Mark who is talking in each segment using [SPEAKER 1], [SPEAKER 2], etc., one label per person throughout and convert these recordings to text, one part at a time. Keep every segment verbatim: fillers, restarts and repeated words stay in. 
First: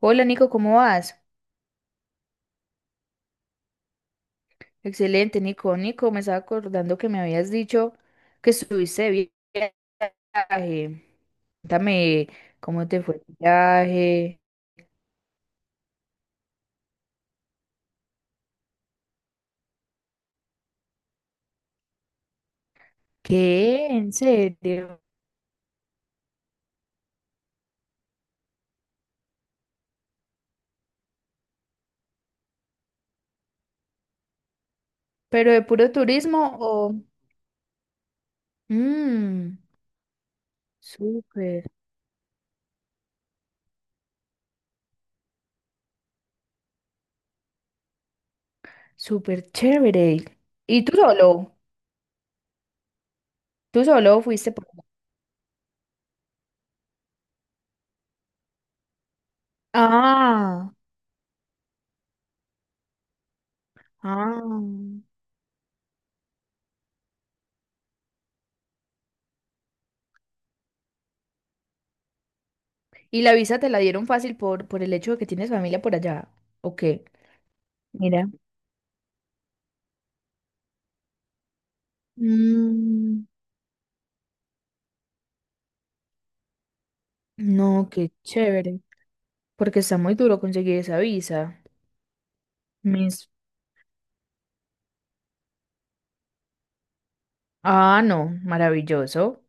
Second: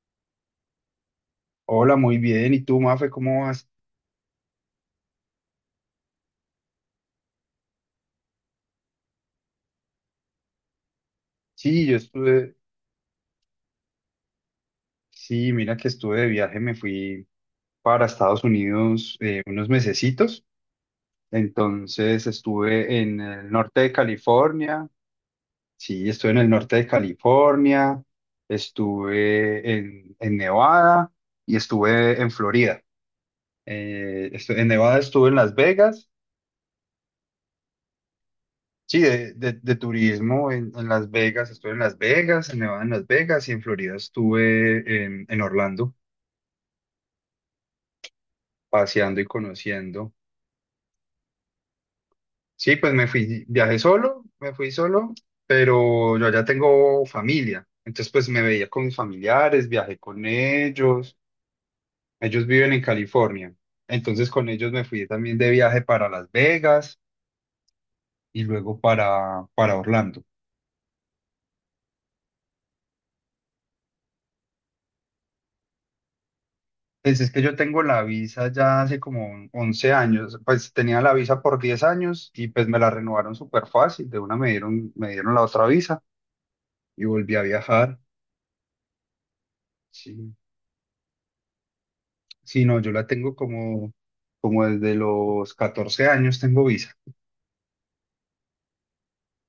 [SPEAKER 1] Hola Nico, ¿cómo vas?
[SPEAKER 2] Hola, muy bien. ¿Y tú, Mafe, cómo vas?
[SPEAKER 1] Excelente, Nico. Nico, me estaba acordando que me habías dicho que estuviste de vi- viaje.
[SPEAKER 2] Sí, yo
[SPEAKER 1] Cuéntame
[SPEAKER 2] estuve.
[SPEAKER 1] cómo te fue el viaje.
[SPEAKER 2] Sí, mira que estuve de viaje, me fui para Estados Unidos eh, unos mesecitos. Entonces estuve en el norte
[SPEAKER 1] ¿Qué?
[SPEAKER 2] de
[SPEAKER 1] ¿En
[SPEAKER 2] California.
[SPEAKER 1] serio?
[SPEAKER 2] Sí, estuve en el norte de California, estuve en, en Nevada y estuve en Florida. Eh, estu- en Nevada estuve en
[SPEAKER 1] ¿Pero
[SPEAKER 2] Las
[SPEAKER 1] de puro
[SPEAKER 2] Vegas.
[SPEAKER 1] turismo o...?
[SPEAKER 2] Sí, de, de-
[SPEAKER 1] Mmm,
[SPEAKER 2] de turismo en, en Las Vegas,
[SPEAKER 1] súper,
[SPEAKER 2] estuve en Las Vegas, en Nevada en Las Vegas y en Florida estuve en en Orlando. Paseando y
[SPEAKER 1] súper
[SPEAKER 2] conociendo.
[SPEAKER 1] chévere. ¿Y tú solo?
[SPEAKER 2] Sí, pues me fui, viajé
[SPEAKER 1] ¿Tú solo
[SPEAKER 2] solo,
[SPEAKER 1] fuiste
[SPEAKER 2] me
[SPEAKER 1] por...
[SPEAKER 2] fui solo, pero yo ya tengo familia. Entonces, pues me veía con mis familiares, viajé con
[SPEAKER 1] Ah,
[SPEAKER 2] ellos. Ellos viven en California. Entonces, con
[SPEAKER 1] ah.
[SPEAKER 2] ellos me fui también de viaje para Las Vegas y luego para, para Orlando.
[SPEAKER 1] ¿Y la visa te la dieron fácil por, por el hecho de que tienes familia por allá? ¿O qué?
[SPEAKER 2] Pues es que yo tengo la
[SPEAKER 1] Mira.
[SPEAKER 2] visa ya hace como un- once años, pues tenía la visa por diez años y pues me la
[SPEAKER 1] Mm.
[SPEAKER 2] renovaron súper fácil, de una me dieron, me dieron la otra visa y volví a
[SPEAKER 1] No,
[SPEAKER 2] viajar.
[SPEAKER 1] qué chévere, porque está muy
[SPEAKER 2] Sí.
[SPEAKER 1] duro conseguir esa visa.
[SPEAKER 2] Sí, no, yo la
[SPEAKER 1] Mis...
[SPEAKER 2] tengo como, como desde los catorce años tengo visa.
[SPEAKER 1] Ah, no, maravilloso.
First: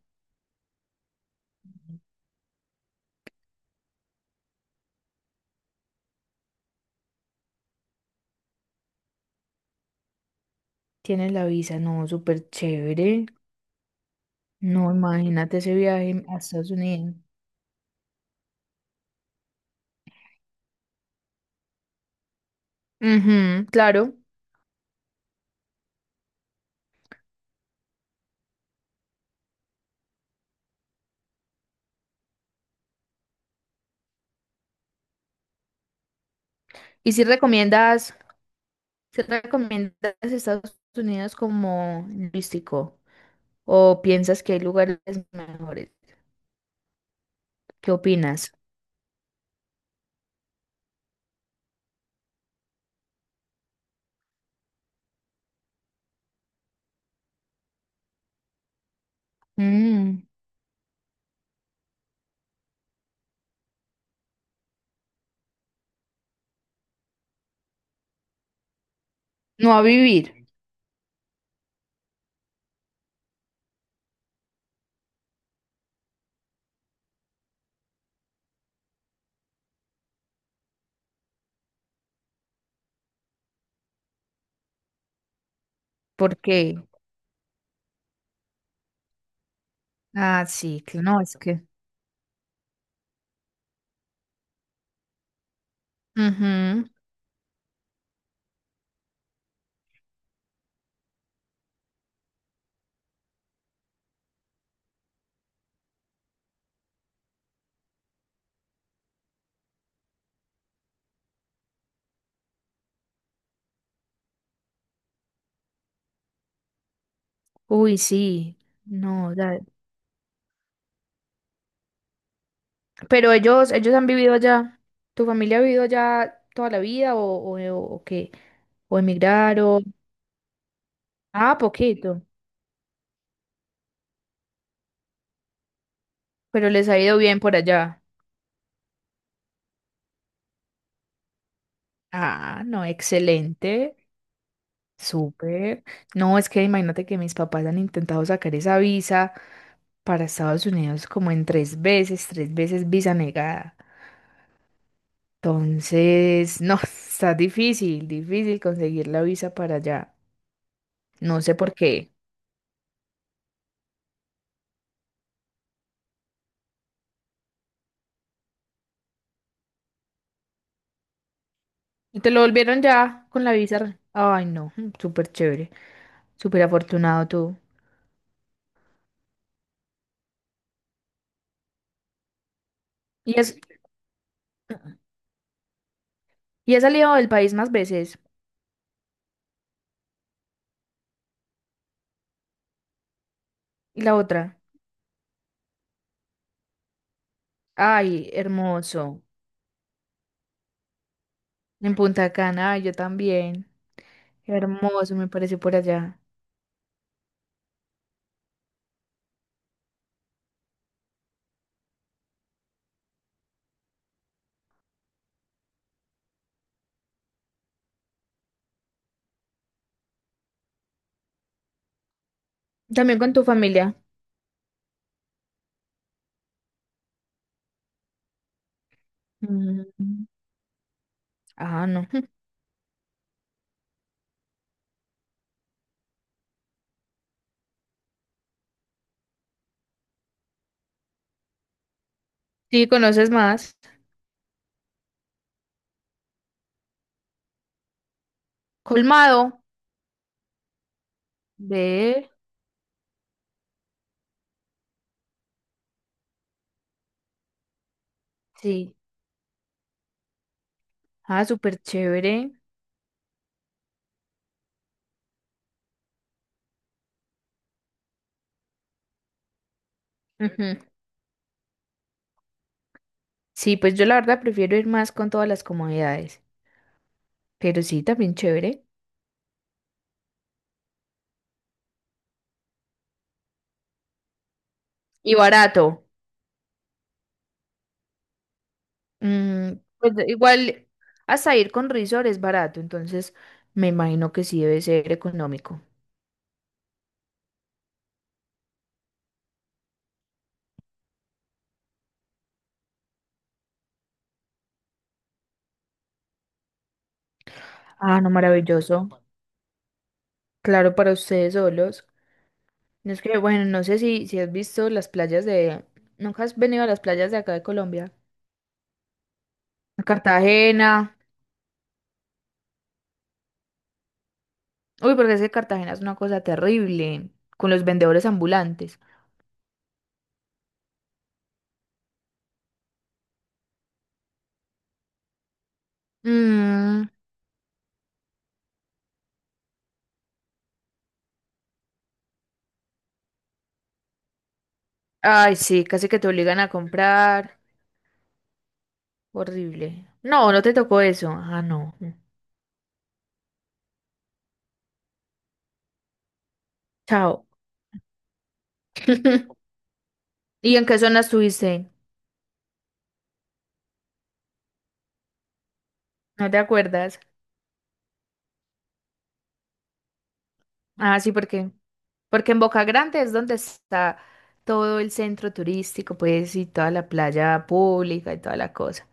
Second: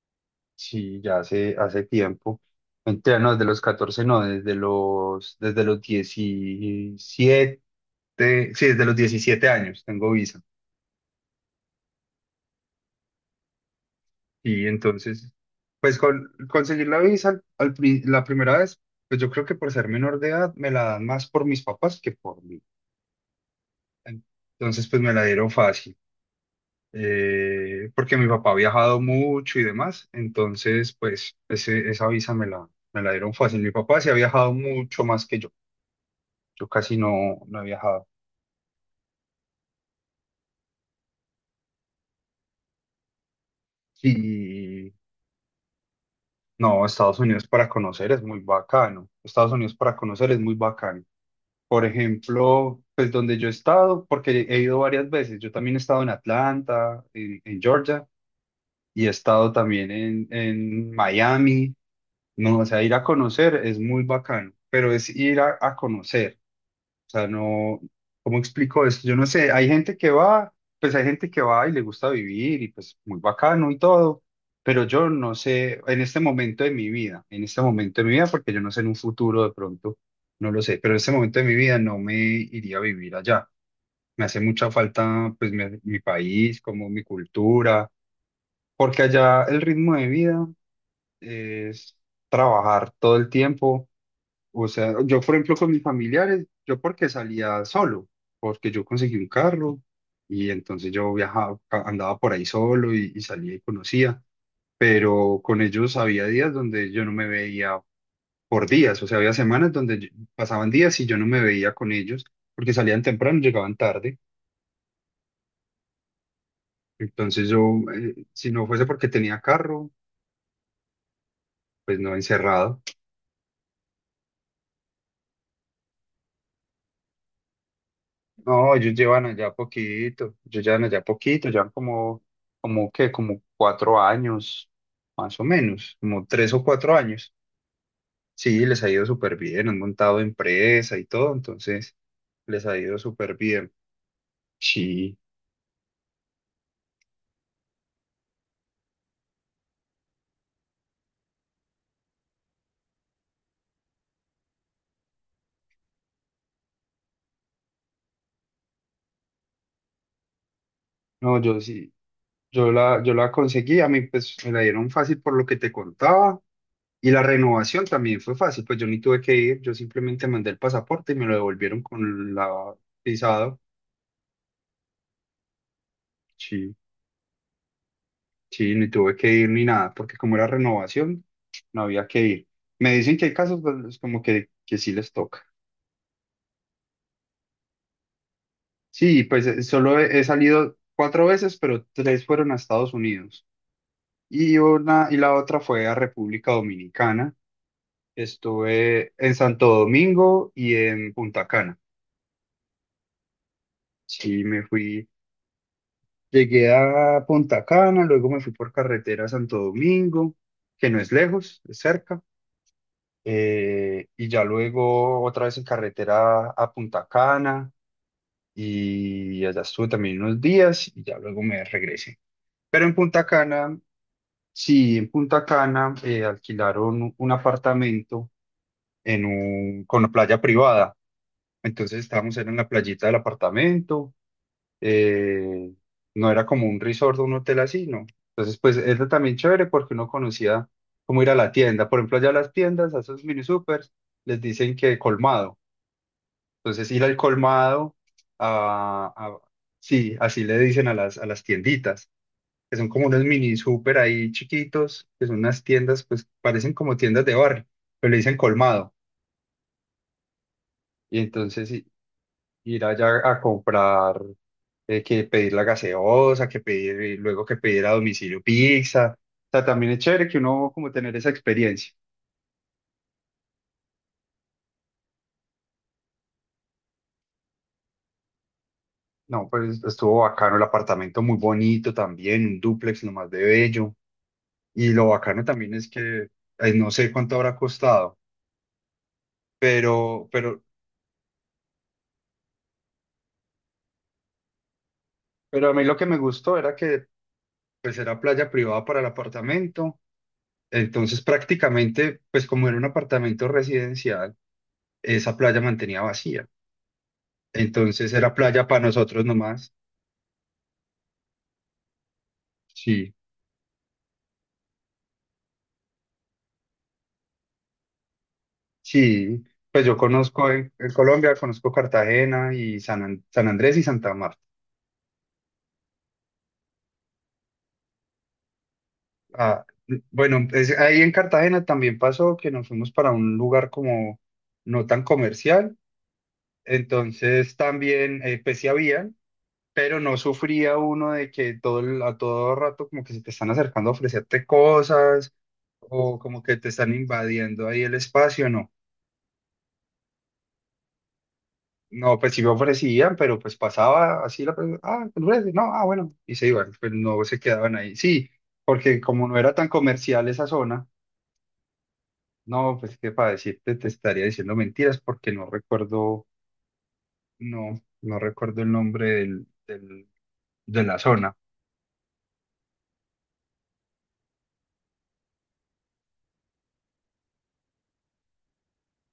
[SPEAKER 2] Sí, ya hace, hace tiempo. Mentira, no, desde los catorce no, desde los, desde los diecisiete sí, desde los diecisiete años tengo visa.
[SPEAKER 1] Tienes la visa, no, súper chévere.
[SPEAKER 2] Y
[SPEAKER 1] No,
[SPEAKER 2] entonces,
[SPEAKER 1] imagínate ese
[SPEAKER 2] pues
[SPEAKER 1] viaje
[SPEAKER 2] con,
[SPEAKER 1] a Estados
[SPEAKER 2] conseguir la
[SPEAKER 1] Unidos.
[SPEAKER 2] visa al- al pri- la primera vez, pues yo creo que por ser menor de edad me la dan más por mis papás que por mí.
[SPEAKER 1] Ujú, claro.
[SPEAKER 2] Entonces, pues me la dieron fácil. Eh, porque mi papá ha viajado mucho y demás, entonces pues ese- esa visa me la, me la dieron fácil. Mi papá sí ha viajado mucho más que yo, yo casi
[SPEAKER 1] ¿Y si
[SPEAKER 2] no, no he viajado.
[SPEAKER 1] recomiendas, si recomiendas Estados Unidos como turístico o piensas que hay
[SPEAKER 2] Y
[SPEAKER 1] lugares mejores?
[SPEAKER 2] no, Estados Unidos para
[SPEAKER 1] ¿Qué
[SPEAKER 2] conocer es muy
[SPEAKER 1] opinas?
[SPEAKER 2] bacano, Estados Unidos para conocer es muy bacano. Por ejemplo, pues donde yo he estado, porque he ido varias veces, yo también he estado en Atlanta, en, en Georgia, y he estado también
[SPEAKER 1] Mm,
[SPEAKER 2] en, en Miami. No, o sea, ir a conocer es muy bacano, pero es ir a, a conocer. O sea, no, ¿cómo explico esto? Yo no sé, hay
[SPEAKER 1] no a
[SPEAKER 2] gente que
[SPEAKER 1] vivir,
[SPEAKER 2] va, pues hay gente que va y le gusta vivir y pues muy bacano y todo, pero yo no sé en este momento de mi vida, en este momento de mi vida, porque yo no sé en un futuro de pronto, no lo sé, pero en este momento de mi vida no me iría a vivir allá. Me hace mucha falta pues mi, mi
[SPEAKER 1] ¿por
[SPEAKER 2] país,
[SPEAKER 1] qué?
[SPEAKER 2] como mi cultura, porque allá el ritmo de
[SPEAKER 1] Ah,
[SPEAKER 2] vida
[SPEAKER 1] sí, que no, es que...
[SPEAKER 2] es trabajar todo el tiempo. O sea, yo por ejemplo con mis familiares, yo
[SPEAKER 1] Ujú.
[SPEAKER 2] porque salía solo, porque yo conseguí un carro y entonces yo viajaba, a- andaba por ahí solo y, y salía y conocía, pero con ellos había días donde yo no me veía por días, o sea, había semanas donde yo- pasaban días y yo no me veía con ellos porque salían temprano, llegaban tarde, entonces yo,
[SPEAKER 1] Uy,
[SPEAKER 2] eh, si
[SPEAKER 1] sí,
[SPEAKER 2] no fuese porque
[SPEAKER 1] no,
[SPEAKER 2] tenía
[SPEAKER 1] ya-
[SPEAKER 2] carro, pues no encerrado.
[SPEAKER 1] Pero ellos, ellos han vivido allá. ¿Tu familia ha vivido allá toda la vida o, o, o qué?
[SPEAKER 2] No, ellos
[SPEAKER 1] ¿O
[SPEAKER 2] llevan allá
[SPEAKER 1] emigraron?
[SPEAKER 2] poquito, ellos llevan allá poquito,
[SPEAKER 1] Ah,
[SPEAKER 2] llevan como,
[SPEAKER 1] poquito.
[SPEAKER 2] como que, como cuatro años, más o menos, como tres o
[SPEAKER 1] Pero les
[SPEAKER 2] cuatro
[SPEAKER 1] ha ido
[SPEAKER 2] años.
[SPEAKER 1] bien por allá.
[SPEAKER 2] Sí, les ha ido súper bien, han montado empresa y todo, entonces
[SPEAKER 1] Ah,
[SPEAKER 2] les ha
[SPEAKER 1] no,
[SPEAKER 2] ido súper bien.
[SPEAKER 1] excelente.
[SPEAKER 2] Sí,
[SPEAKER 1] Súper. No, es que imagínate que mis papás han intentado sacar esa visa para Estados Unidos como en tres veces, tres veces visa negada. Entonces, no, está difícil, difícil conseguir la visa para allá.
[SPEAKER 2] no,
[SPEAKER 1] No sé
[SPEAKER 2] yo
[SPEAKER 1] por
[SPEAKER 2] sí,
[SPEAKER 1] qué.
[SPEAKER 2] yo la, yo la conseguí, a mí pues me la dieron fácil por lo que te contaba, y la renovación también fue fácil, pues yo ni tuve que ir, yo simplemente mandé el pasaporte y me lo devolvieron
[SPEAKER 1] Y te
[SPEAKER 2] con
[SPEAKER 1] lo
[SPEAKER 2] la
[SPEAKER 1] volvieron ya con la
[SPEAKER 2] visado.
[SPEAKER 1] visa. Ay, no, mm, súper chévere, súper
[SPEAKER 2] Sí.
[SPEAKER 1] afortunado tú.
[SPEAKER 2] Sí, ni tuve que ir ni nada, porque como era renovación, no había que ir. Me dicen que
[SPEAKER 1] Y
[SPEAKER 2] hay
[SPEAKER 1] has,
[SPEAKER 2] casos pues, como que, que, sí les toca.
[SPEAKER 1] y has salido del país más veces.
[SPEAKER 2] Sí, pues eh, solo he, he salido cuatro veces, pero tres fueron a Estados Unidos.
[SPEAKER 1] Y la
[SPEAKER 2] Y
[SPEAKER 1] otra,
[SPEAKER 2] una, y la otra fue a República Dominicana.
[SPEAKER 1] ay,
[SPEAKER 2] Estuve
[SPEAKER 1] hermoso.
[SPEAKER 2] en Santo Domingo y en Punta Cana.
[SPEAKER 1] En Punta Cana, ay, yo también.
[SPEAKER 2] Sí, me fui,
[SPEAKER 1] Hermoso, me parece por allá.
[SPEAKER 2] llegué a Punta Cana, luego me fui por carretera a Santo Domingo, que no es lejos, es cerca. Eh, y ya luego otra vez en carretera a Punta Cana y allá estuve también unos días y ya luego me regresé. Pero en
[SPEAKER 1] También
[SPEAKER 2] Punta
[SPEAKER 1] con tu
[SPEAKER 2] Cana,
[SPEAKER 1] familia.
[SPEAKER 2] sí, en Punta Cana, eh, alquilaron un apartamento en un, con una
[SPEAKER 1] Mm,
[SPEAKER 2] playa privada.
[SPEAKER 1] Ah,
[SPEAKER 2] Entonces
[SPEAKER 1] no.
[SPEAKER 2] estábamos era en la playita del apartamento, eh, no era como un resort o un hotel así, ¿no? Entonces pues era también chévere porque uno conocía cómo ir a la tienda. Por ejemplo, allá las
[SPEAKER 1] Sí,
[SPEAKER 2] tiendas, a esos
[SPEAKER 1] conoces
[SPEAKER 2] mini
[SPEAKER 1] más.
[SPEAKER 2] supers, les dicen que colmado. Entonces ir al colmado, a, a-
[SPEAKER 1] Colmado.
[SPEAKER 2] sí, así le dicen a las, a las tienditas,
[SPEAKER 1] Ve.
[SPEAKER 2] que son como unos mini super ahí chiquitos, que son unas tiendas, pues parecen como tiendas de barrio, pero le dicen colmado.
[SPEAKER 1] Sí.
[SPEAKER 2] Y
[SPEAKER 1] Ah,
[SPEAKER 2] entonces
[SPEAKER 1] súper
[SPEAKER 2] i-
[SPEAKER 1] chévere.
[SPEAKER 2] ir allá a comprar, eh, que pedir la gaseosa, que pedir, y luego que pedir a domicilio pizza. O sea, también es chévere que uno
[SPEAKER 1] Ujú.
[SPEAKER 2] como tener esa experiencia.
[SPEAKER 1] Sí, pues yo la verdad prefiero ir más con todas las comodidades. Pero sí, también chévere.
[SPEAKER 2] No, pues estuvo bacano el apartamento, muy bonito también, un dúplex nomás de bello. Y lo
[SPEAKER 1] Y
[SPEAKER 2] bacano también es
[SPEAKER 1] barato.
[SPEAKER 2] que ay, no sé cuánto habrá costado,
[SPEAKER 1] Mm, pues
[SPEAKER 2] pero, pero,
[SPEAKER 1] igual hasta ir con resort es barato, entonces me imagino que sí debe ser
[SPEAKER 2] pero a
[SPEAKER 1] económico.
[SPEAKER 2] mí lo que me gustó era que pues era playa privada para el apartamento, entonces prácticamente pues como era un apartamento residencial, esa playa mantenía vacía, entonces
[SPEAKER 1] Ah, no,
[SPEAKER 2] era playa para
[SPEAKER 1] maravilloso.
[SPEAKER 2] nosotros nomás.
[SPEAKER 1] Claro, para ustedes solos. No
[SPEAKER 2] Sí,
[SPEAKER 1] es que, bueno, no sé si, si has visto las playas de... ¿Nunca has venido a las playas de acá de Colombia?
[SPEAKER 2] sí, pues yo
[SPEAKER 1] A
[SPEAKER 2] conozco en, en
[SPEAKER 1] Cartagena.
[SPEAKER 2] Colombia, conozco Cartagena y San, An- San Andrés y Santa Marta.
[SPEAKER 1] Uy, porque es que Cartagena es una cosa terrible con los vendedores ambulantes.
[SPEAKER 2] Ah, bueno, es- ahí en Cartagena también pasó que nos fuimos para un lugar como no tan comercial,
[SPEAKER 1] Mm,
[SPEAKER 2] entonces también, eh, pues sí habían, pero no sufría uno de que todo el- a todo rato como que se te están acercando a ofrecerte cosas
[SPEAKER 1] ay, sí, casi
[SPEAKER 2] o
[SPEAKER 1] que te
[SPEAKER 2] como que
[SPEAKER 1] obligan
[SPEAKER 2] te
[SPEAKER 1] a
[SPEAKER 2] están
[SPEAKER 1] comprar.
[SPEAKER 2] invadiendo ahí el espacio, no.
[SPEAKER 1] Horrible. No, no te tocó eso. Ah, no.
[SPEAKER 2] No, pues sí me ofrecían, pero pues pasaba así la persona, ah, ¿te ofrece? No, ah, bueno, y se iban, pues no se
[SPEAKER 1] Chao.
[SPEAKER 2] quedaban ahí. Sí, porque como no era tan comercial esa
[SPEAKER 1] ¿Y en
[SPEAKER 2] zona.
[SPEAKER 1] qué zona estuviste?
[SPEAKER 2] No, pues que para decirte te estaría diciendo mentiras porque no recuerdo,
[SPEAKER 1] ¿No te acuerdas?
[SPEAKER 2] no, no recuerdo el nombre del, del- de la
[SPEAKER 1] Ah, sí,
[SPEAKER 2] zona.
[SPEAKER 1] porque porque en Boca Grande es donde está todo el centro turístico, pues, y toda la playa pública y toda la cosa.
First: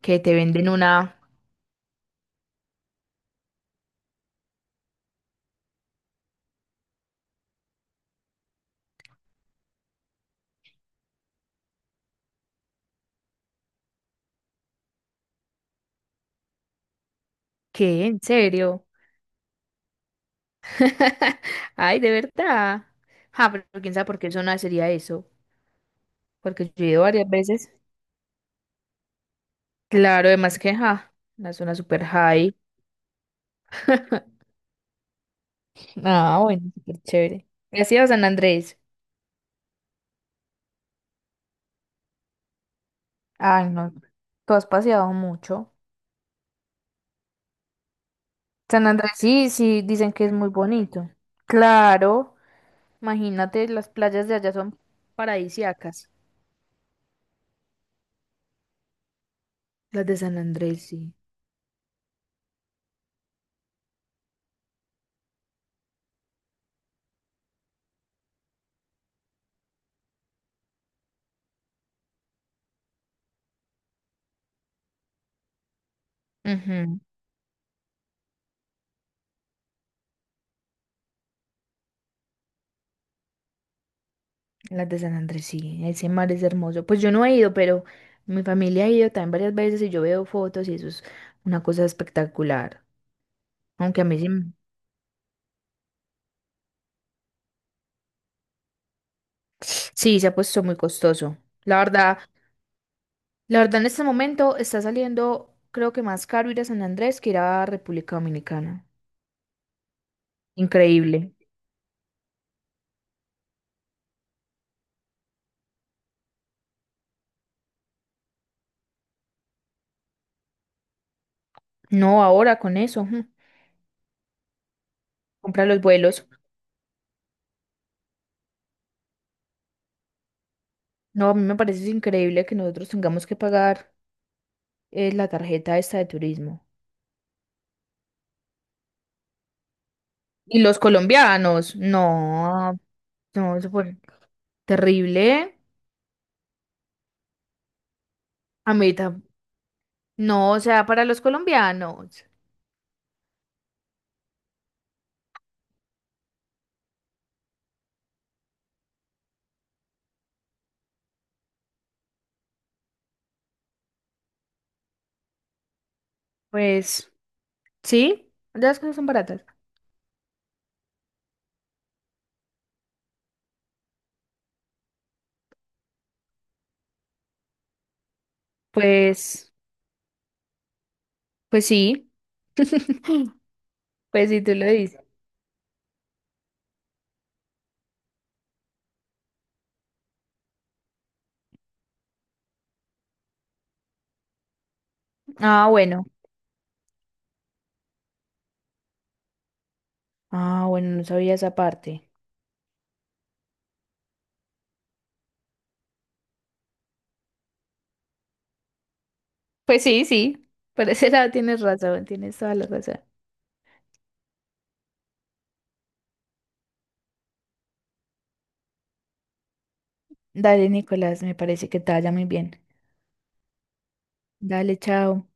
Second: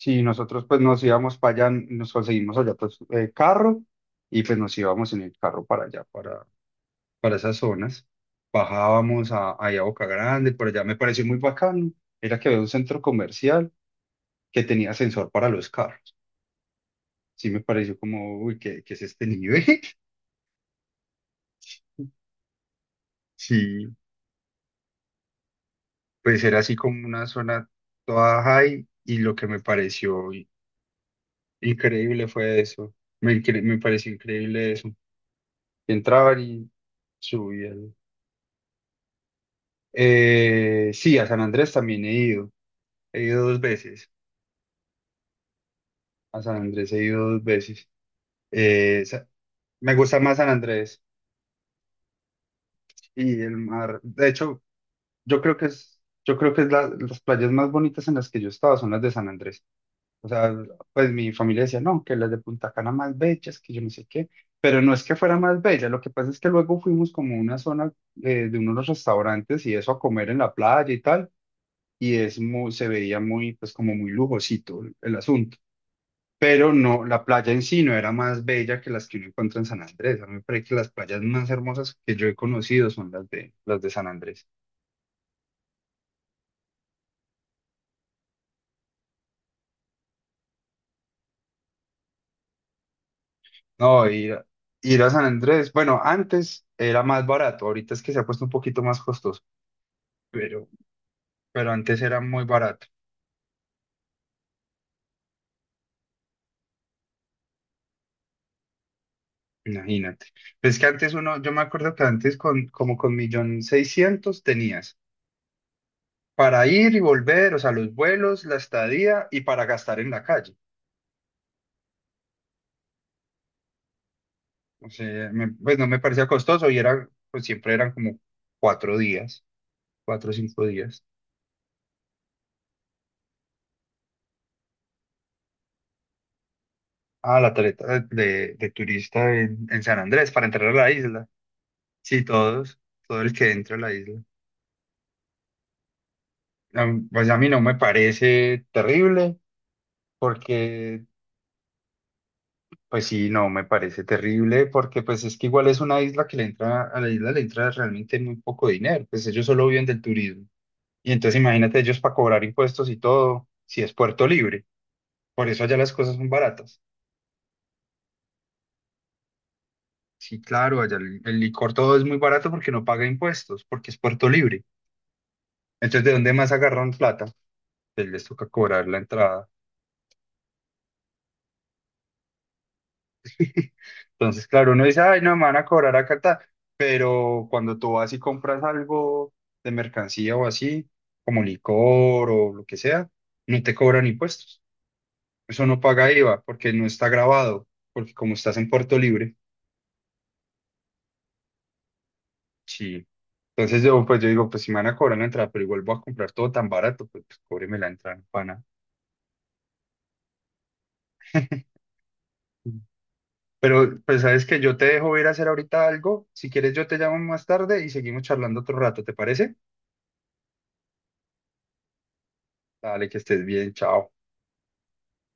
[SPEAKER 1] Que te
[SPEAKER 2] nosotros
[SPEAKER 1] venden
[SPEAKER 2] pues
[SPEAKER 1] una...
[SPEAKER 2] nos íbamos para allá, nos conseguimos allá pues eh, carro y pues nos íbamos en el carro para allá, para, para esas zonas. Bajábamos a, ahí a Boca Grande, por allá me pareció muy bacano. Era que había un centro comercial que tenía sensor para los carros. Sí, me pareció
[SPEAKER 1] ¿Qué? ¿En
[SPEAKER 2] como, uy, ¿qué,
[SPEAKER 1] serio?
[SPEAKER 2] qué es este nivel?
[SPEAKER 1] Ay, de verdad. Ah, pero
[SPEAKER 2] Sí.
[SPEAKER 1] quién sabe por qué zona sería eso.
[SPEAKER 2] Pues era
[SPEAKER 1] Porque
[SPEAKER 2] así
[SPEAKER 1] yo he ido
[SPEAKER 2] como una
[SPEAKER 1] varias
[SPEAKER 2] zona
[SPEAKER 1] veces.
[SPEAKER 2] toda high y lo que me
[SPEAKER 1] Claro,
[SPEAKER 2] pareció i-
[SPEAKER 1] además que, ja, una zona super
[SPEAKER 2] increíble
[SPEAKER 1] high.
[SPEAKER 2] fue eso. Me, incre- me pareció increíble eso. Entraban
[SPEAKER 1] Ah, bueno,
[SPEAKER 2] y
[SPEAKER 1] súper chévere. ¿Y has
[SPEAKER 2] subían.
[SPEAKER 1] ido a San Andrés?
[SPEAKER 2] Eh, sí, a San Andrés también he ido. He ido dos
[SPEAKER 1] Ay, no.
[SPEAKER 2] veces.
[SPEAKER 1] Tú has paseado mucho.
[SPEAKER 2] A San Andrés he ido dos veces.
[SPEAKER 1] San
[SPEAKER 2] Eh,
[SPEAKER 1] Andrés,
[SPEAKER 2] sa-
[SPEAKER 1] sí, sí,
[SPEAKER 2] Me
[SPEAKER 1] dicen
[SPEAKER 2] gusta
[SPEAKER 1] que es
[SPEAKER 2] más
[SPEAKER 1] muy
[SPEAKER 2] San Andrés
[SPEAKER 1] bonito. Claro,
[SPEAKER 2] y el
[SPEAKER 1] imagínate, las
[SPEAKER 2] mar.
[SPEAKER 1] playas
[SPEAKER 2] De
[SPEAKER 1] de allá
[SPEAKER 2] hecho,
[SPEAKER 1] son
[SPEAKER 2] yo creo que es,
[SPEAKER 1] paradisíacas.
[SPEAKER 2] yo creo que es la- las playas más bonitas en las que yo he estado son las de San Andrés.
[SPEAKER 1] Las de
[SPEAKER 2] O
[SPEAKER 1] San
[SPEAKER 2] sea,
[SPEAKER 1] Andrés,
[SPEAKER 2] pues
[SPEAKER 1] sí.
[SPEAKER 2] mi familia decía, no, que las de Punta Cana más bellas, que yo no sé qué, pero no es que fuera más bella, lo que pasa es que luego fuimos como a una zona eh, de unos restaurantes y eso a comer en la playa y tal, y es muy, se veía muy, pues como muy lujosito el, el asunto, pero
[SPEAKER 1] Ujú,
[SPEAKER 2] no, la playa en sí no era más bella que las que uno encuentra en San Andrés, a mí me parece que las playas más hermosas que yo he conocido son las de, las de San Andrés.
[SPEAKER 1] las de San Andrés, sí. Ese mar es hermoso. Pues yo no he ido, pero mi familia ha ido también varias veces y yo veo fotos y eso es una cosa espectacular. Aunque a
[SPEAKER 2] No,
[SPEAKER 1] mí sí,
[SPEAKER 2] ir, a-
[SPEAKER 1] m-
[SPEAKER 2] ir a San Andrés, bueno, antes era más barato, ahorita es que se ha puesto un poquito más costoso.
[SPEAKER 1] sí se ha puesto
[SPEAKER 2] Pero
[SPEAKER 1] muy costoso.
[SPEAKER 2] pero
[SPEAKER 1] La
[SPEAKER 2] antes
[SPEAKER 1] verdad,
[SPEAKER 2] era muy barato,
[SPEAKER 1] la verdad en este momento está saliendo, creo que más caro ir a San Andrés que ir a República Dominicana.
[SPEAKER 2] imagínate. Pues es que antes
[SPEAKER 1] Increíble.
[SPEAKER 2] uno, yo me acuerdo que antes con como con millón seiscientos tenías para ir y volver, o sea, los vuelos, la estadía y para gastar en la calle.
[SPEAKER 1] No, ahora con eso. Ujú,
[SPEAKER 2] O sea, me-
[SPEAKER 1] compra
[SPEAKER 2] pues
[SPEAKER 1] los
[SPEAKER 2] no me parecía
[SPEAKER 1] vuelos.
[SPEAKER 2] costoso y era, pues siempre eran como cuatro días, cuatro o cinco días.
[SPEAKER 1] No, a mí me parece increíble que nosotros tengamos que pagar eh, la tarjeta esta de turismo.
[SPEAKER 2] Ah, la tarjeta de, de turista en, en San Andrés para
[SPEAKER 1] Y
[SPEAKER 2] entrar a
[SPEAKER 1] los
[SPEAKER 2] la isla.
[SPEAKER 1] colombianos,
[SPEAKER 2] Sí,
[SPEAKER 1] no,
[SPEAKER 2] todos, todo el que
[SPEAKER 1] no, eso
[SPEAKER 2] entra a la
[SPEAKER 1] fue
[SPEAKER 2] isla.
[SPEAKER 1] terrible.
[SPEAKER 2] A mí- Pues a mí no me parece
[SPEAKER 1] A mí tam-
[SPEAKER 2] terrible
[SPEAKER 1] no, o sea, para
[SPEAKER 2] porque
[SPEAKER 1] los colombianos,
[SPEAKER 2] pues sí, no, me parece terrible porque pues es que igual es una isla que le entra, a la isla le entra realmente muy poco dinero, pues ellos solo viven del turismo. Y entonces imagínate ellos para cobrar impuestos y todo, si es Puerto Libre, por eso allá las cosas son baratas.
[SPEAKER 1] pues sí, las cosas son baratas.
[SPEAKER 2] Sí, claro, allá el, el licor todo es muy barato porque no paga impuestos, porque es Puerto Libre. Entonces, ¿de dónde más agarran plata? Pues les toca cobrar la entrada.
[SPEAKER 1] Pues, pues sí, pues sí,
[SPEAKER 2] Entonces,
[SPEAKER 1] tú lo
[SPEAKER 2] claro, uno dice,
[SPEAKER 1] dices.
[SPEAKER 2] ay, no, me van a cobrar acá, ta". Pero cuando tú vas y compras algo de mercancía o así, como licor o lo que sea, no te cobran impuestos. Eso
[SPEAKER 1] Ah,
[SPEAKER 2] no
[SPEAKER 1] bueno,
[SPEAKER 2] paga IVA porque no está grabado, porque como estás en Puerto Libre,
[SPEAKER 1] ah, bueno, no sabía esa parte.
[SPEAKER 2] sí. Entonces yo, pues yo digo, pues si me van a cobrar la entrada, pero igual voy a comprar todo tan barato, pues, pues cóbreme la entrada, no pana.
[SPEAKER 1] Pues sí, sí, por ese lado tienes razón, tienes toda la razón.
[SPEAKER 2] Pero pues sabes que yo te dejo ir a hacer ahorita algo. Si quieres, yo te llamo más tarde y seguimos charlando otro rato, ¿te parece?
[SPEAKER 1] Dale, Nicolás, me parece que te vaya muy bien.
[SPEAKER 2] Dale, que estés bien, chao.
[SPEAKER 1] Dale, chao.